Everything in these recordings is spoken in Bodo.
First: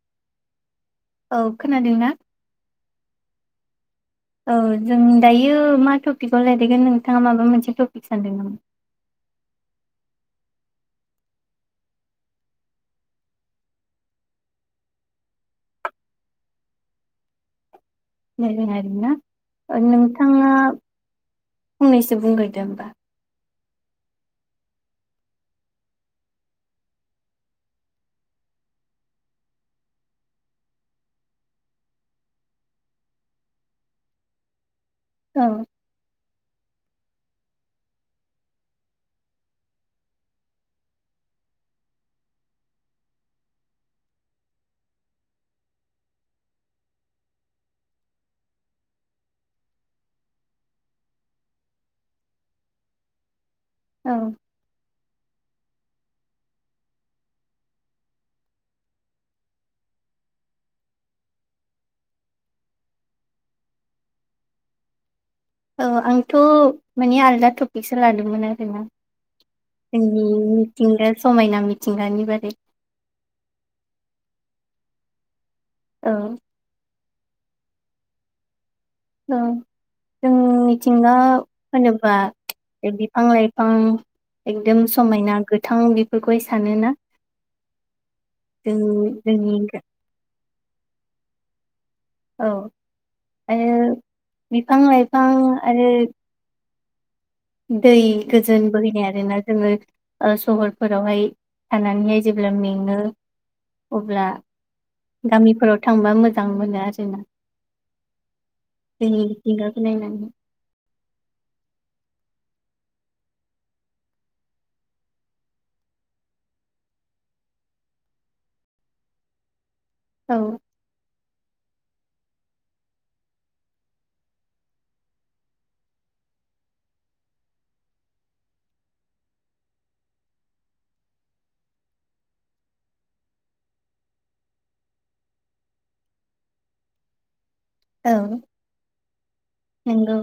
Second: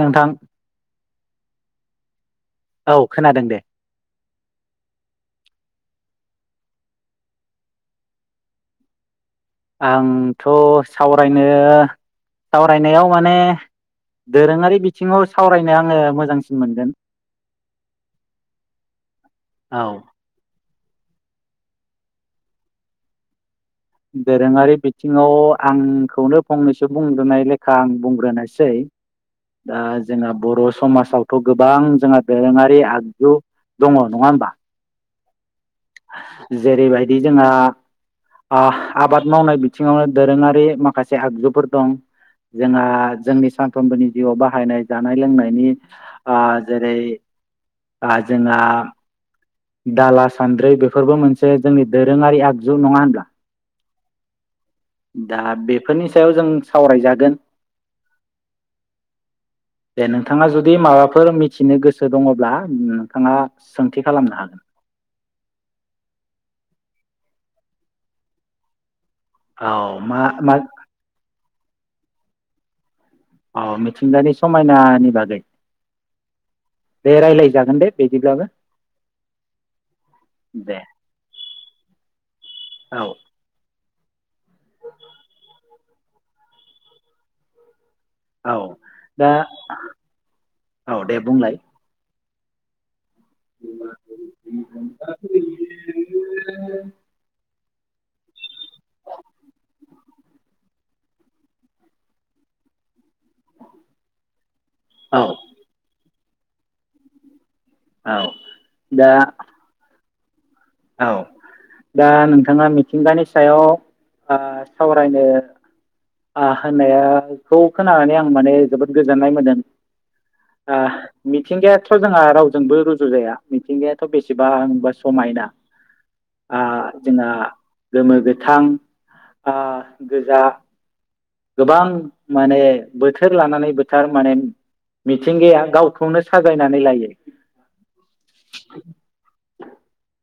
नोंथां औ खोनादों ना औ खोनादों दे औ जों दायो मा टपिकआव रायलायगोन नोंथाङा माबा मोनसे टपिक सानदों नामा आंथ' सावरायनो सावरायनायाव माने दोरोङारि बिथिङाव सावरायनो आङो मोजांसिन मोनगोन रायज्लायनो औ हागोन ना नोंथाङा फंनैसो बुंग्रोदो होमबा दोरोङारि बिथिङाव आंखौनो फंनैसो बुंग्रोनाय लेखा आं बुंग्रोनायसै दा जोंहा बर' समाजावथ' गोबां जोंहा दोरोङारि आगजु दङ नङा होमबा औ जेरैबायदि जोंहा हा आबाद मावनाय बिथिङावनो दोरोङारि माखासे आगजुफोर दं जोंहा जोंनि सानफ्रोमबोनि जिउआव बाहायनाय जानाय लोंनायनि ओ जेरै जोंहा दाला सान्द्रि बेफोरबो मोनसे जोंनि दोरोङारि आगजु नङा होनब्ला औ दा बेफोरनि सायाव जों सावरायजागोन दे नोंथाङा जुदि माबाफोर मिथिनो गोसो दङब्ला नोंथाङा सोंथि खालामनो हागोन औ आंथ' माने आलदा टपिकसो लादोंमोन आरोना औ मा मा जोंनि मिथिंगा समायना मि मिथिंगानि बारै औ मिथिंगानि समायनानि बागै औ दे रायज्लायजागोन दे बिदिब्लाबो औ जों दे मिथिंगा होनोबा औ बिफां लाइफां एकदम समायना गोथां बेफोरखौहाय सानोना औ जों दा जोंनि औ दे बुंलाय औ आरो बिफां लाइफां आरो दै गोजोन बोहैनाय आरोना जोङो सहरफोरावहाय थानानैहाय जेब्ला मेङो अब्ला औ गामिफोराव थांबा मोजां मोजां मोनो आरो ना। औ दा बेनि मिथिंगाखौ नायनानै औ दा नोंथाङा मिथिंगानि ओ सायाव सावरायनो होननायखौ खोनानानै आं माने जोबोद गोजोननाय मोनदों। औ आ मिथिंगायाथ' जोंहा रावजोंबो रुजु जाया मिथिंगायाथ' बेसेबांबा समायना आ जोंहा गोमो गोथां आ गोजा गोबां माने बोथोर लानानै बोथार माने मिथिंगाया गावखौनो साजायनानै लायो। औ नंगौ।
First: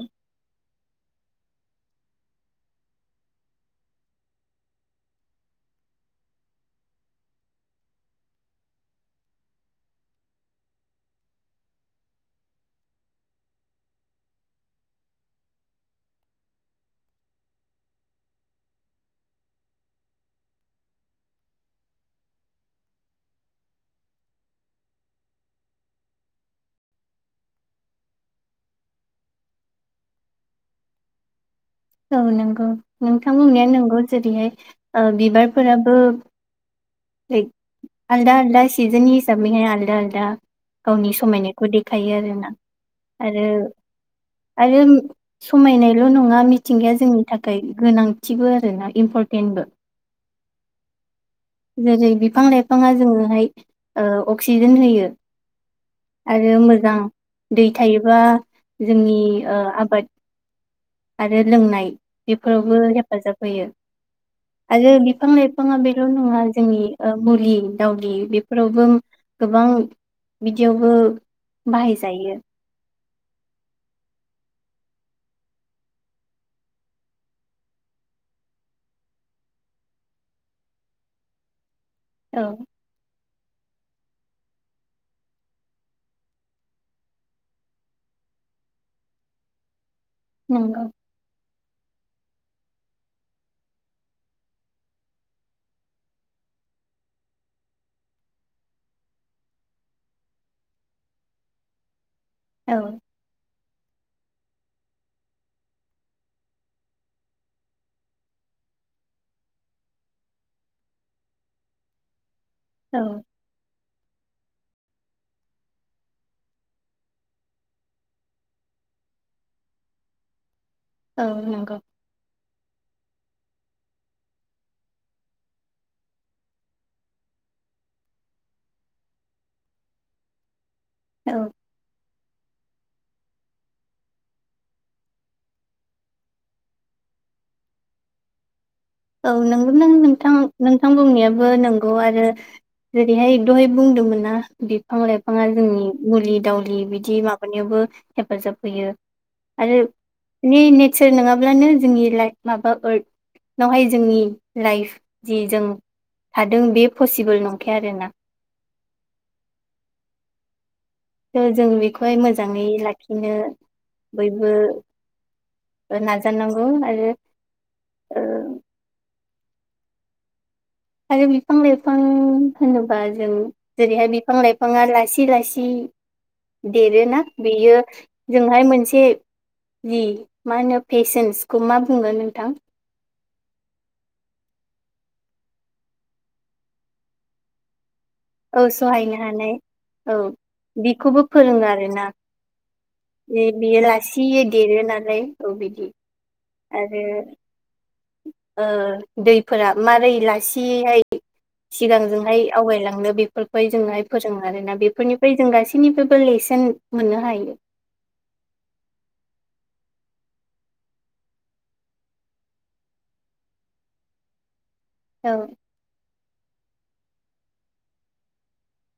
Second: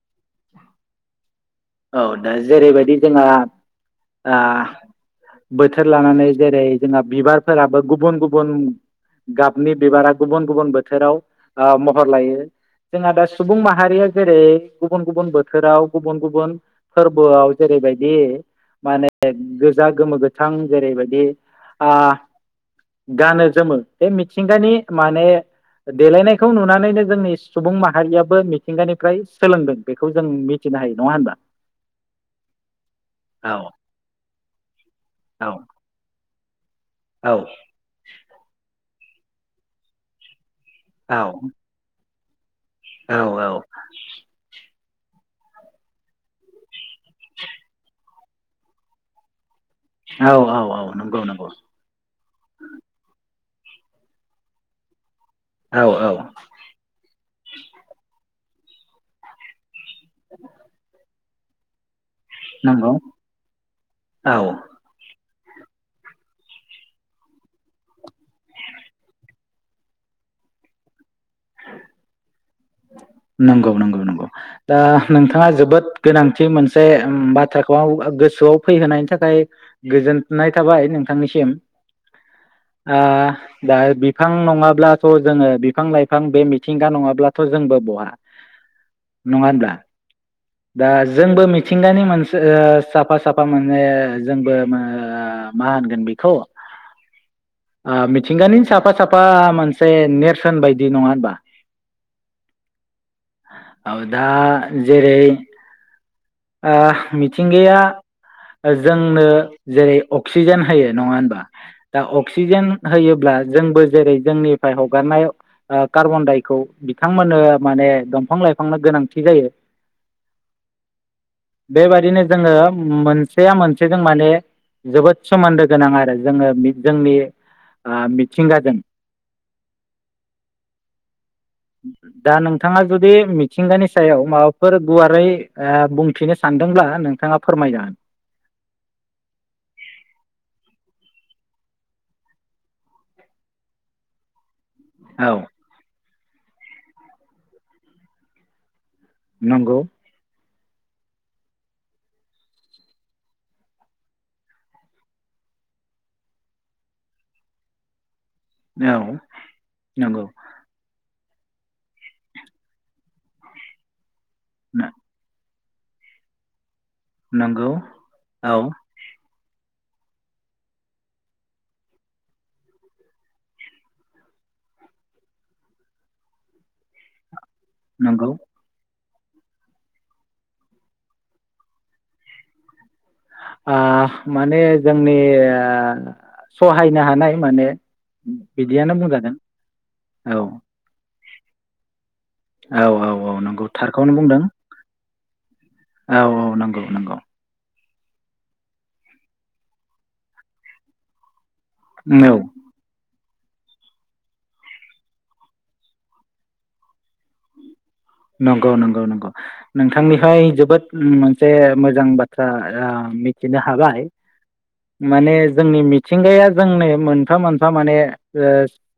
औ दा जेरैबायदि ओ जोंहा बोथोर लानानै जेरै जोंहा बिबारफोराबो गुबुन गुबुन गाबनि बिबारा गुबुन गुबुन बोथोराव महर लायो जोंहा दा सुबुं माहारिया जेरै गुबुन गुबुन बोथोराव गुबुन गुबुन फोरबोआव जेरैबायदि माने गोजा गोमो गोथां जेरैबायदि ओ गानो जोमो बे मिथिंगानि माने देलायनायखौ नुनानैनो जोंनि सुबुं माहारियाबो मिथिंगानिफ्राय सोलोंदों बेखौ जों मिथिनो हायो नङा होनबा। औ नंगौ नोंथां औ बुनाया नंगौ जेरैहाय ओ औ बिबारफोराबो औ दै आलदा आलदा सिजननि सै आलदा आलदा गावनि औ समायनायखौ देखायो आरो। ना। आरो आरो समायनायल' नङा मिथिंगाया जोंनि थाखाय गोनांथिबो आरो ना इम्परटेन्टबो औ औ औ नंगौ नंगौ। जेरै बिफां लाइफाङा जोंनोहाय अक्सिजेन होयो। औ औ आरो मोजां दै थायोबा जोंनि ओ आबाद [inaudible] आरो लोंनाय बेफोरावबो नंगौ हेफाजाब होयो औ आरो बिफां लाइफां फाङा बेल' नङा जोंनि मुलि दावलि बेफोरावबो गोबां बिदियावबो बाहायजायो। नंगौ नंगौ नंगौ दा नोंथाङा जोबोद गोनांथि मोनसे बाथ्राखौ गोसोआव फैहोनायनि थाखाय गोजोननाय थाबाय नोंथांनिसिम। औ आ दा बिफां नङाब्लाथ' जोङो बिफां लाइफां बे मिथिंगा नङाब्ला थ' जोंबो बहा नङा होनब्ला। नंगौ दा जोंबो मिथि मिथिंगानि मोनसे साफा साफा माने जोंबो मा होनगोन बेखौ मिथिंगानि साफा साफा मोनसे नेरसोन बायदि नङा होनबा। औ। औ दा जेरै मिथिंगाया जोंनो जेरै अक्सिजेन होयो नङा होनबा दा। अक्सिजेन औ होयोब्ला जोंबो जेरै जोंनिफ्राय हगारनाय कार्बन दायखौ बिथांमोननो माने दंफां लाइफांनो गोनांथि जायो औ नंगौ बेबादिनो जोङो मोनसे मोनसेजों माने जोबोद सोमोन्दो गोनां आरो जोङो जोंनि मिथिंगाजों औ दा नोंथाङा जुदि मिथिंगानि सायाव माबाफोर गुवारै बुंथिनो सानदोंब्ला नोंथाङा फोरमायनो हागोन औ नोंगौ नों नोंथां नोंथां बुंनायाबो नंगौ आरो जेरैहाय एकदहाय बुंदोंमोन ना बि फां औ लाइफाङा जोंनि मुलि दावलि बिदि माबानायावबो हेफाजाब होयो नंगौ नि नेचार नङाब्लानो जोंनि लाइक माबा ओरत नावहाय जोंनि लाइफ जि जों थादों बे पसिबोल नंखाया आरोना औ नंगौ थ' जों बेखौहाय मोजाङै लाखिनो बयबो नाजानांगौ आरो नंगौ ओ औ आरो बिफां लाइफां होनोबा जों जेरैहाय बिफां लाइफाङा लासै लासै देरोना बेयो नंगौ जोंहाय मोनसे जि मा होनो फेशन्सखौ मा बुङो नोंथां माने जोंनि आ सहायनो हानाय माने औ बिदियानो सहायनो बुंजागोन हानाय औ बेखौबो फोरोङो आरो ना औ औ औ नंगौ थारखौनो बुंदों देरो नालाय औ बिदि औ औ नंगौ आरो नंगौ दैफोरा मारै लासिहाय सिगां औ जहाय आवगायलांनो बे फोरहाय जोंहाय फोरोङो आरोना बेफोरनिफ्राय जों गासैनिफ्रायबो लेसन मोननो हायो नंगौ नंगौ नंगौ नोंथांनिहाय जोबोद मोनसे मोजां बाथ्रा मिथिनो हाबाय औ माने जोंनि मि मिथिंगाया जोंनो मोनफा मोनफा माने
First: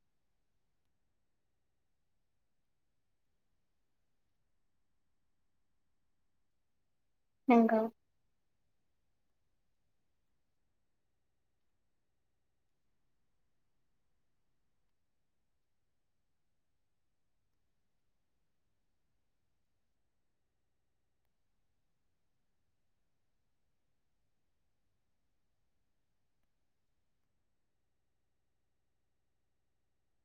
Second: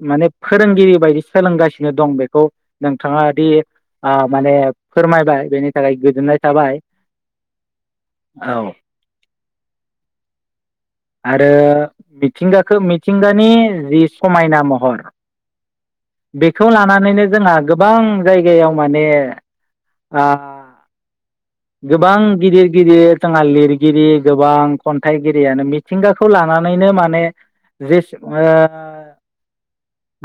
माने फोरोंगिरि बायदि सोलोंगासिनो दं बेखौ नोंथाङा दि माने फोरमायबाय बेनि थाखाय गोजोननाय थाबाय नोंगौ औ आरो मिथिंगखौ मिथिंगानि जि समायना महर बेखौ लानानैनो जोंहा गोबां जायगायाव माने गोबां गिदिर गिदिर जोंहा लिरगिरि गोबां खन्थाइगिरियानो मिथिंगाखौ लानानैनो माने जे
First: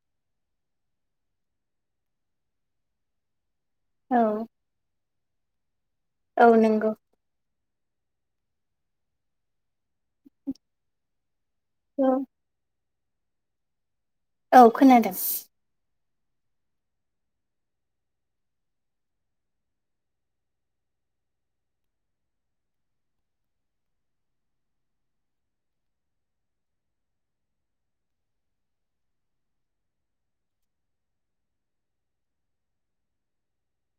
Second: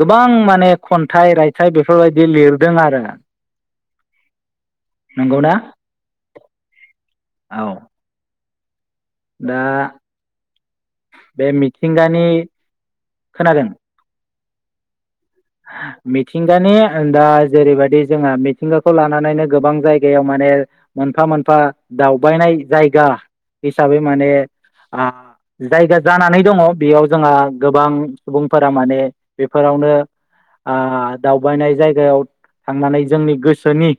गोबां माने खन्थाइ रायथाइ बेफोरबायदि लिरदों आरो औ नंगौ ना औ नंगौ औ दा बे औ मिथिंगानि खोनादों? औ खोनादों। मिथिंगानि दा जेरैबायदि जोंहा मिथिंगाखौ लानानैनो गोबां जायगायाव माने मोनफा- मोनफा दावबायनाय जायगा हिसाबै माने जायगा जानानै दङ बेयाव जोंहा गोबां सुबुंफोरा माने बेफोरावनो आ दावबायनाय जायगायाव थांनानै जोंनि गोसोनि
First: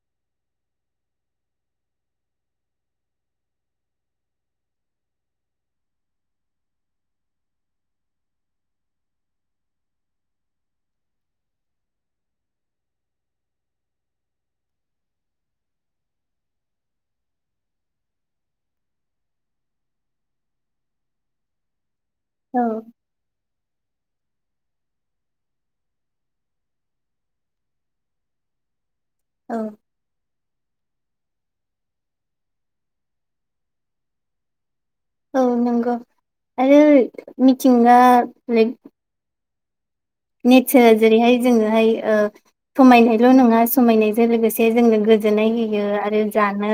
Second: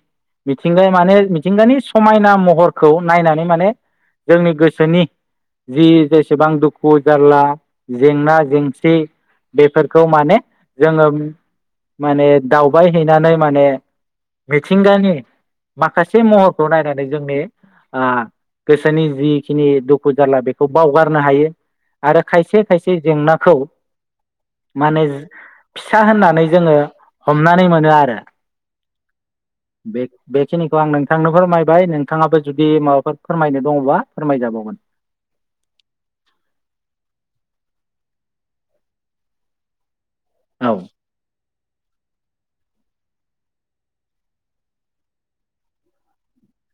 मिथिंगा माने मिथिंगानि समायना महरखौ नायनानै माने जोंनि गोसोनि जि जेसेबां दुखु जारला जेंना- जेंसि -बेफोरखौ माने जोङो माने दावबाय हैैनानै माने मिथिंगानि माखासे महरखौ नायनानै जोंनि आ गोसोनि जिखिनि दुखु- जाारला बेखौ बावगारनो हायो। आरो खायसे औ खायसे जेंनाखौ माने फिसा होननानै जोङो हमनानै मोनो आरो। औ बे बेखिनि थ' आं नोंथांनो फोरमायबाय नोंथाङाबो जुदि माबाफोर फोरमायनो दङबा फोरमायजाबावगोन। औ नंगौ आरो मिथिंगा [unintelligible] औ नेसार आ जेरैहाय जोङोहाय समायनायल' नङा समायनायजों लोगोसे जोंनो गोजोननाय होयो आरो जानो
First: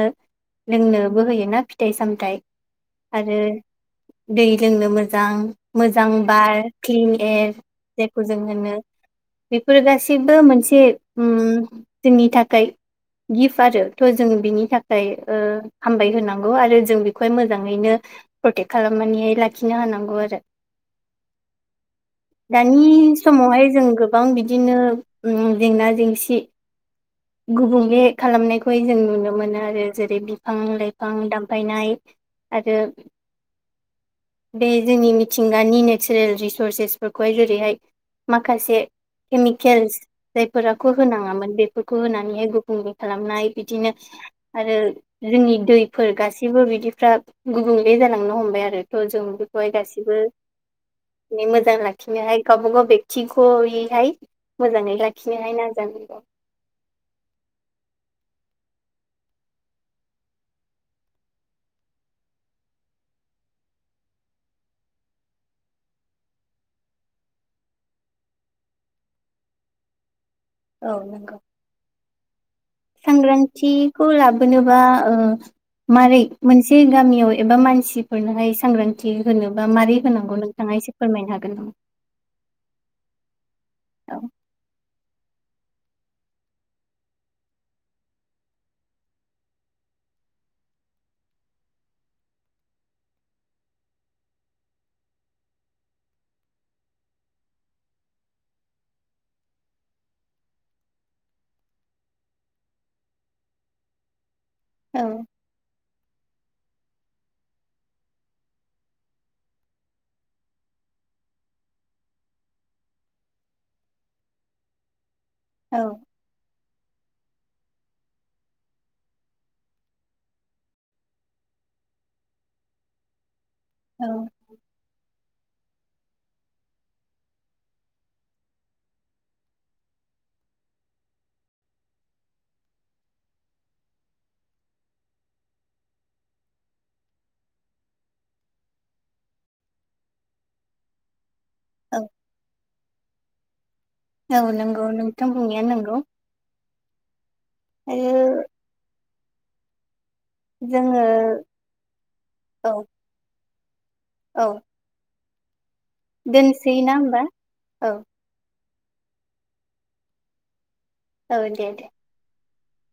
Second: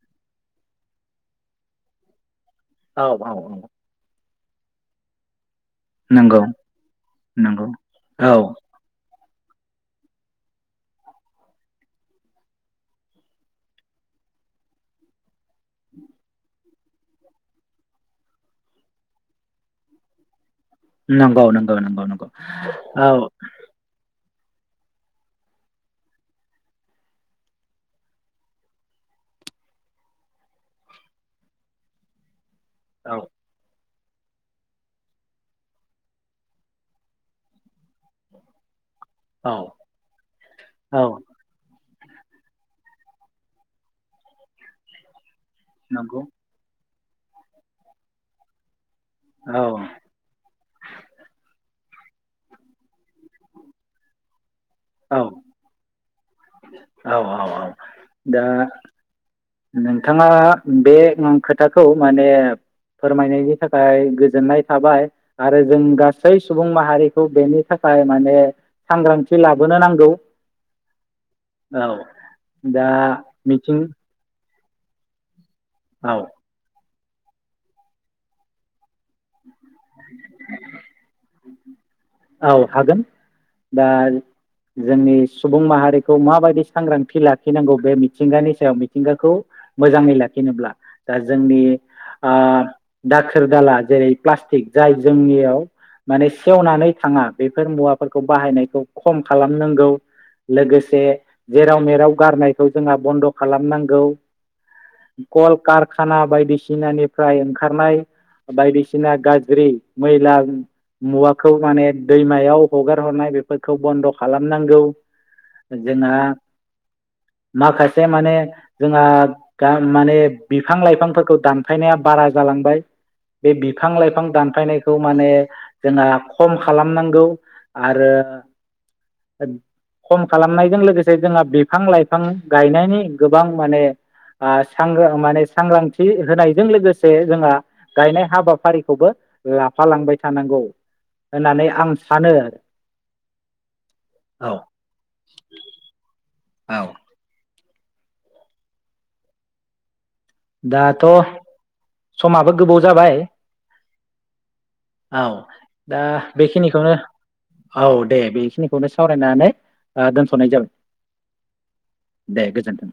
लोंनोबो होयो ना फिथाइ -सामथाइ। औ औ आरो औ। दै लोंनो मोजां। मोजां नंगौ बार क्लिन एर नंगौ [unintelligible] [unintelligible] औ जों होनो बेफोर गासैबो मोनसे उम जोंनि थाखै गिफ्ट आरो थ' जों बिनि थाखै ओ हामबाय होनांगौ आरो जों बेखौहाय मोजाङैनो प्रटेक्ट खालामनानै लाखिनो हानांगौ आरो। नंगौ नंगौ नंगौ नंगौ औ। दानि समावहाय जों गोबां बिदिनो उम जेंना- जेंसि गुबुंले खालामनायखौहाय जों नुनो मोनो आरो जेरै बिफां- लाइफां दामफायनाय आरो औ बे जोंनि मिथिंगानि नेचारेल रिसर्सेसफोरखौहाय जेरैहाय माखासे औ केमिकेल्स जायफोराखौ औ होनाङामोन बे [unintelligible] होनानैहाय गुबुंले खालामनाय बिदिनो आरो जोंनि दैफोर नंगौ गासिबो बिदि [unintelligible] गुबुंले जालांनो हमबाय आरो। थ' जों औ बेखौहाय गासिबो [unintelligible] मोजां लाखि [unintelligible] बेक्थिख'यै हाय मोजाङै औ लाखिनोहाय नाजानांगौ। औ औ औ दा नोंथाङा बे खोथाखौ माने फोरमायनायनि थाखाय गोजोननाय थाबाय आरो जों गासै सुबुं माहारिखौ बेनि थाखाय माने सांग्रांथि [unintelligible] [unintelligible] नांगौ। औ नंगौ। औ दा मिथिं सांग्रान्थिखौ [unintelligible] होनोबा ओ औ मारै मोनसे गामि एव एबा मानसिफोरनोहाय सांग्रां थि होनोबा मारै होनांगौ नोंथाङा एसे फोरमायनोहाग गेनह। औ हागोन दा औ जोंनिस सुबुं माहारिखौ माबायदि सांग्रांथि लाखिनांगौ बे मिथिंगानि सायाव मिथिंगाखौ मोजाङै लाखिनोब्ला ओ जोंनि आ दाखोर दाला जेरै प्लास्टिक जाय जोंनियाव माने सेवनानै थाङा बेफोर मुवाफोरखौ बाहायनायखौ खम खालामनांगौ लोगोसे जेराव मेराव गारनायखौ जोंहा बन्द' खालामनांगौ। औ कल-कारखाना बायदिसि दिनानिफ्राय ओंखारनाय बायदिसिना गाज्रि मैला मु-मुवाखौ माने दैमायाव हगार हरनाय बेफोरखौ बन्द' खालामनांगौ। औ जोंहा माखासे माने जोंहा गाम माने बिफां लाइफांफोरखौ दानफायनाया बारा जालांबाय। बे बिफां औ लाइफां दानफायनायखौ माने जोंहा खम खालामनांगौ आरो आरि खम खालामनायजों लोगोसे जोंहा बिफां लाइफां गायनायनि गोबां माने आ सांगो माने सांग्रांथि होनायजों लोगोसे जोंहा गायनाय हाबाफारिखौबो ओ आफालांबाय थानांगौ। होनानै आं औ सानो। औ नोंगौ नोंथां बुंनाया नोंगौ। औ। दायो। दाथ' समाबो औ गोबाव जाबाय। औ। औ। दा दोनसै बेखिनिखौनो ना होमबा औ दे बिखिनिख फबे सावरायनानै ओ दोनथ'नाय जाबाय। औ दे दे। दे गोजोनथों।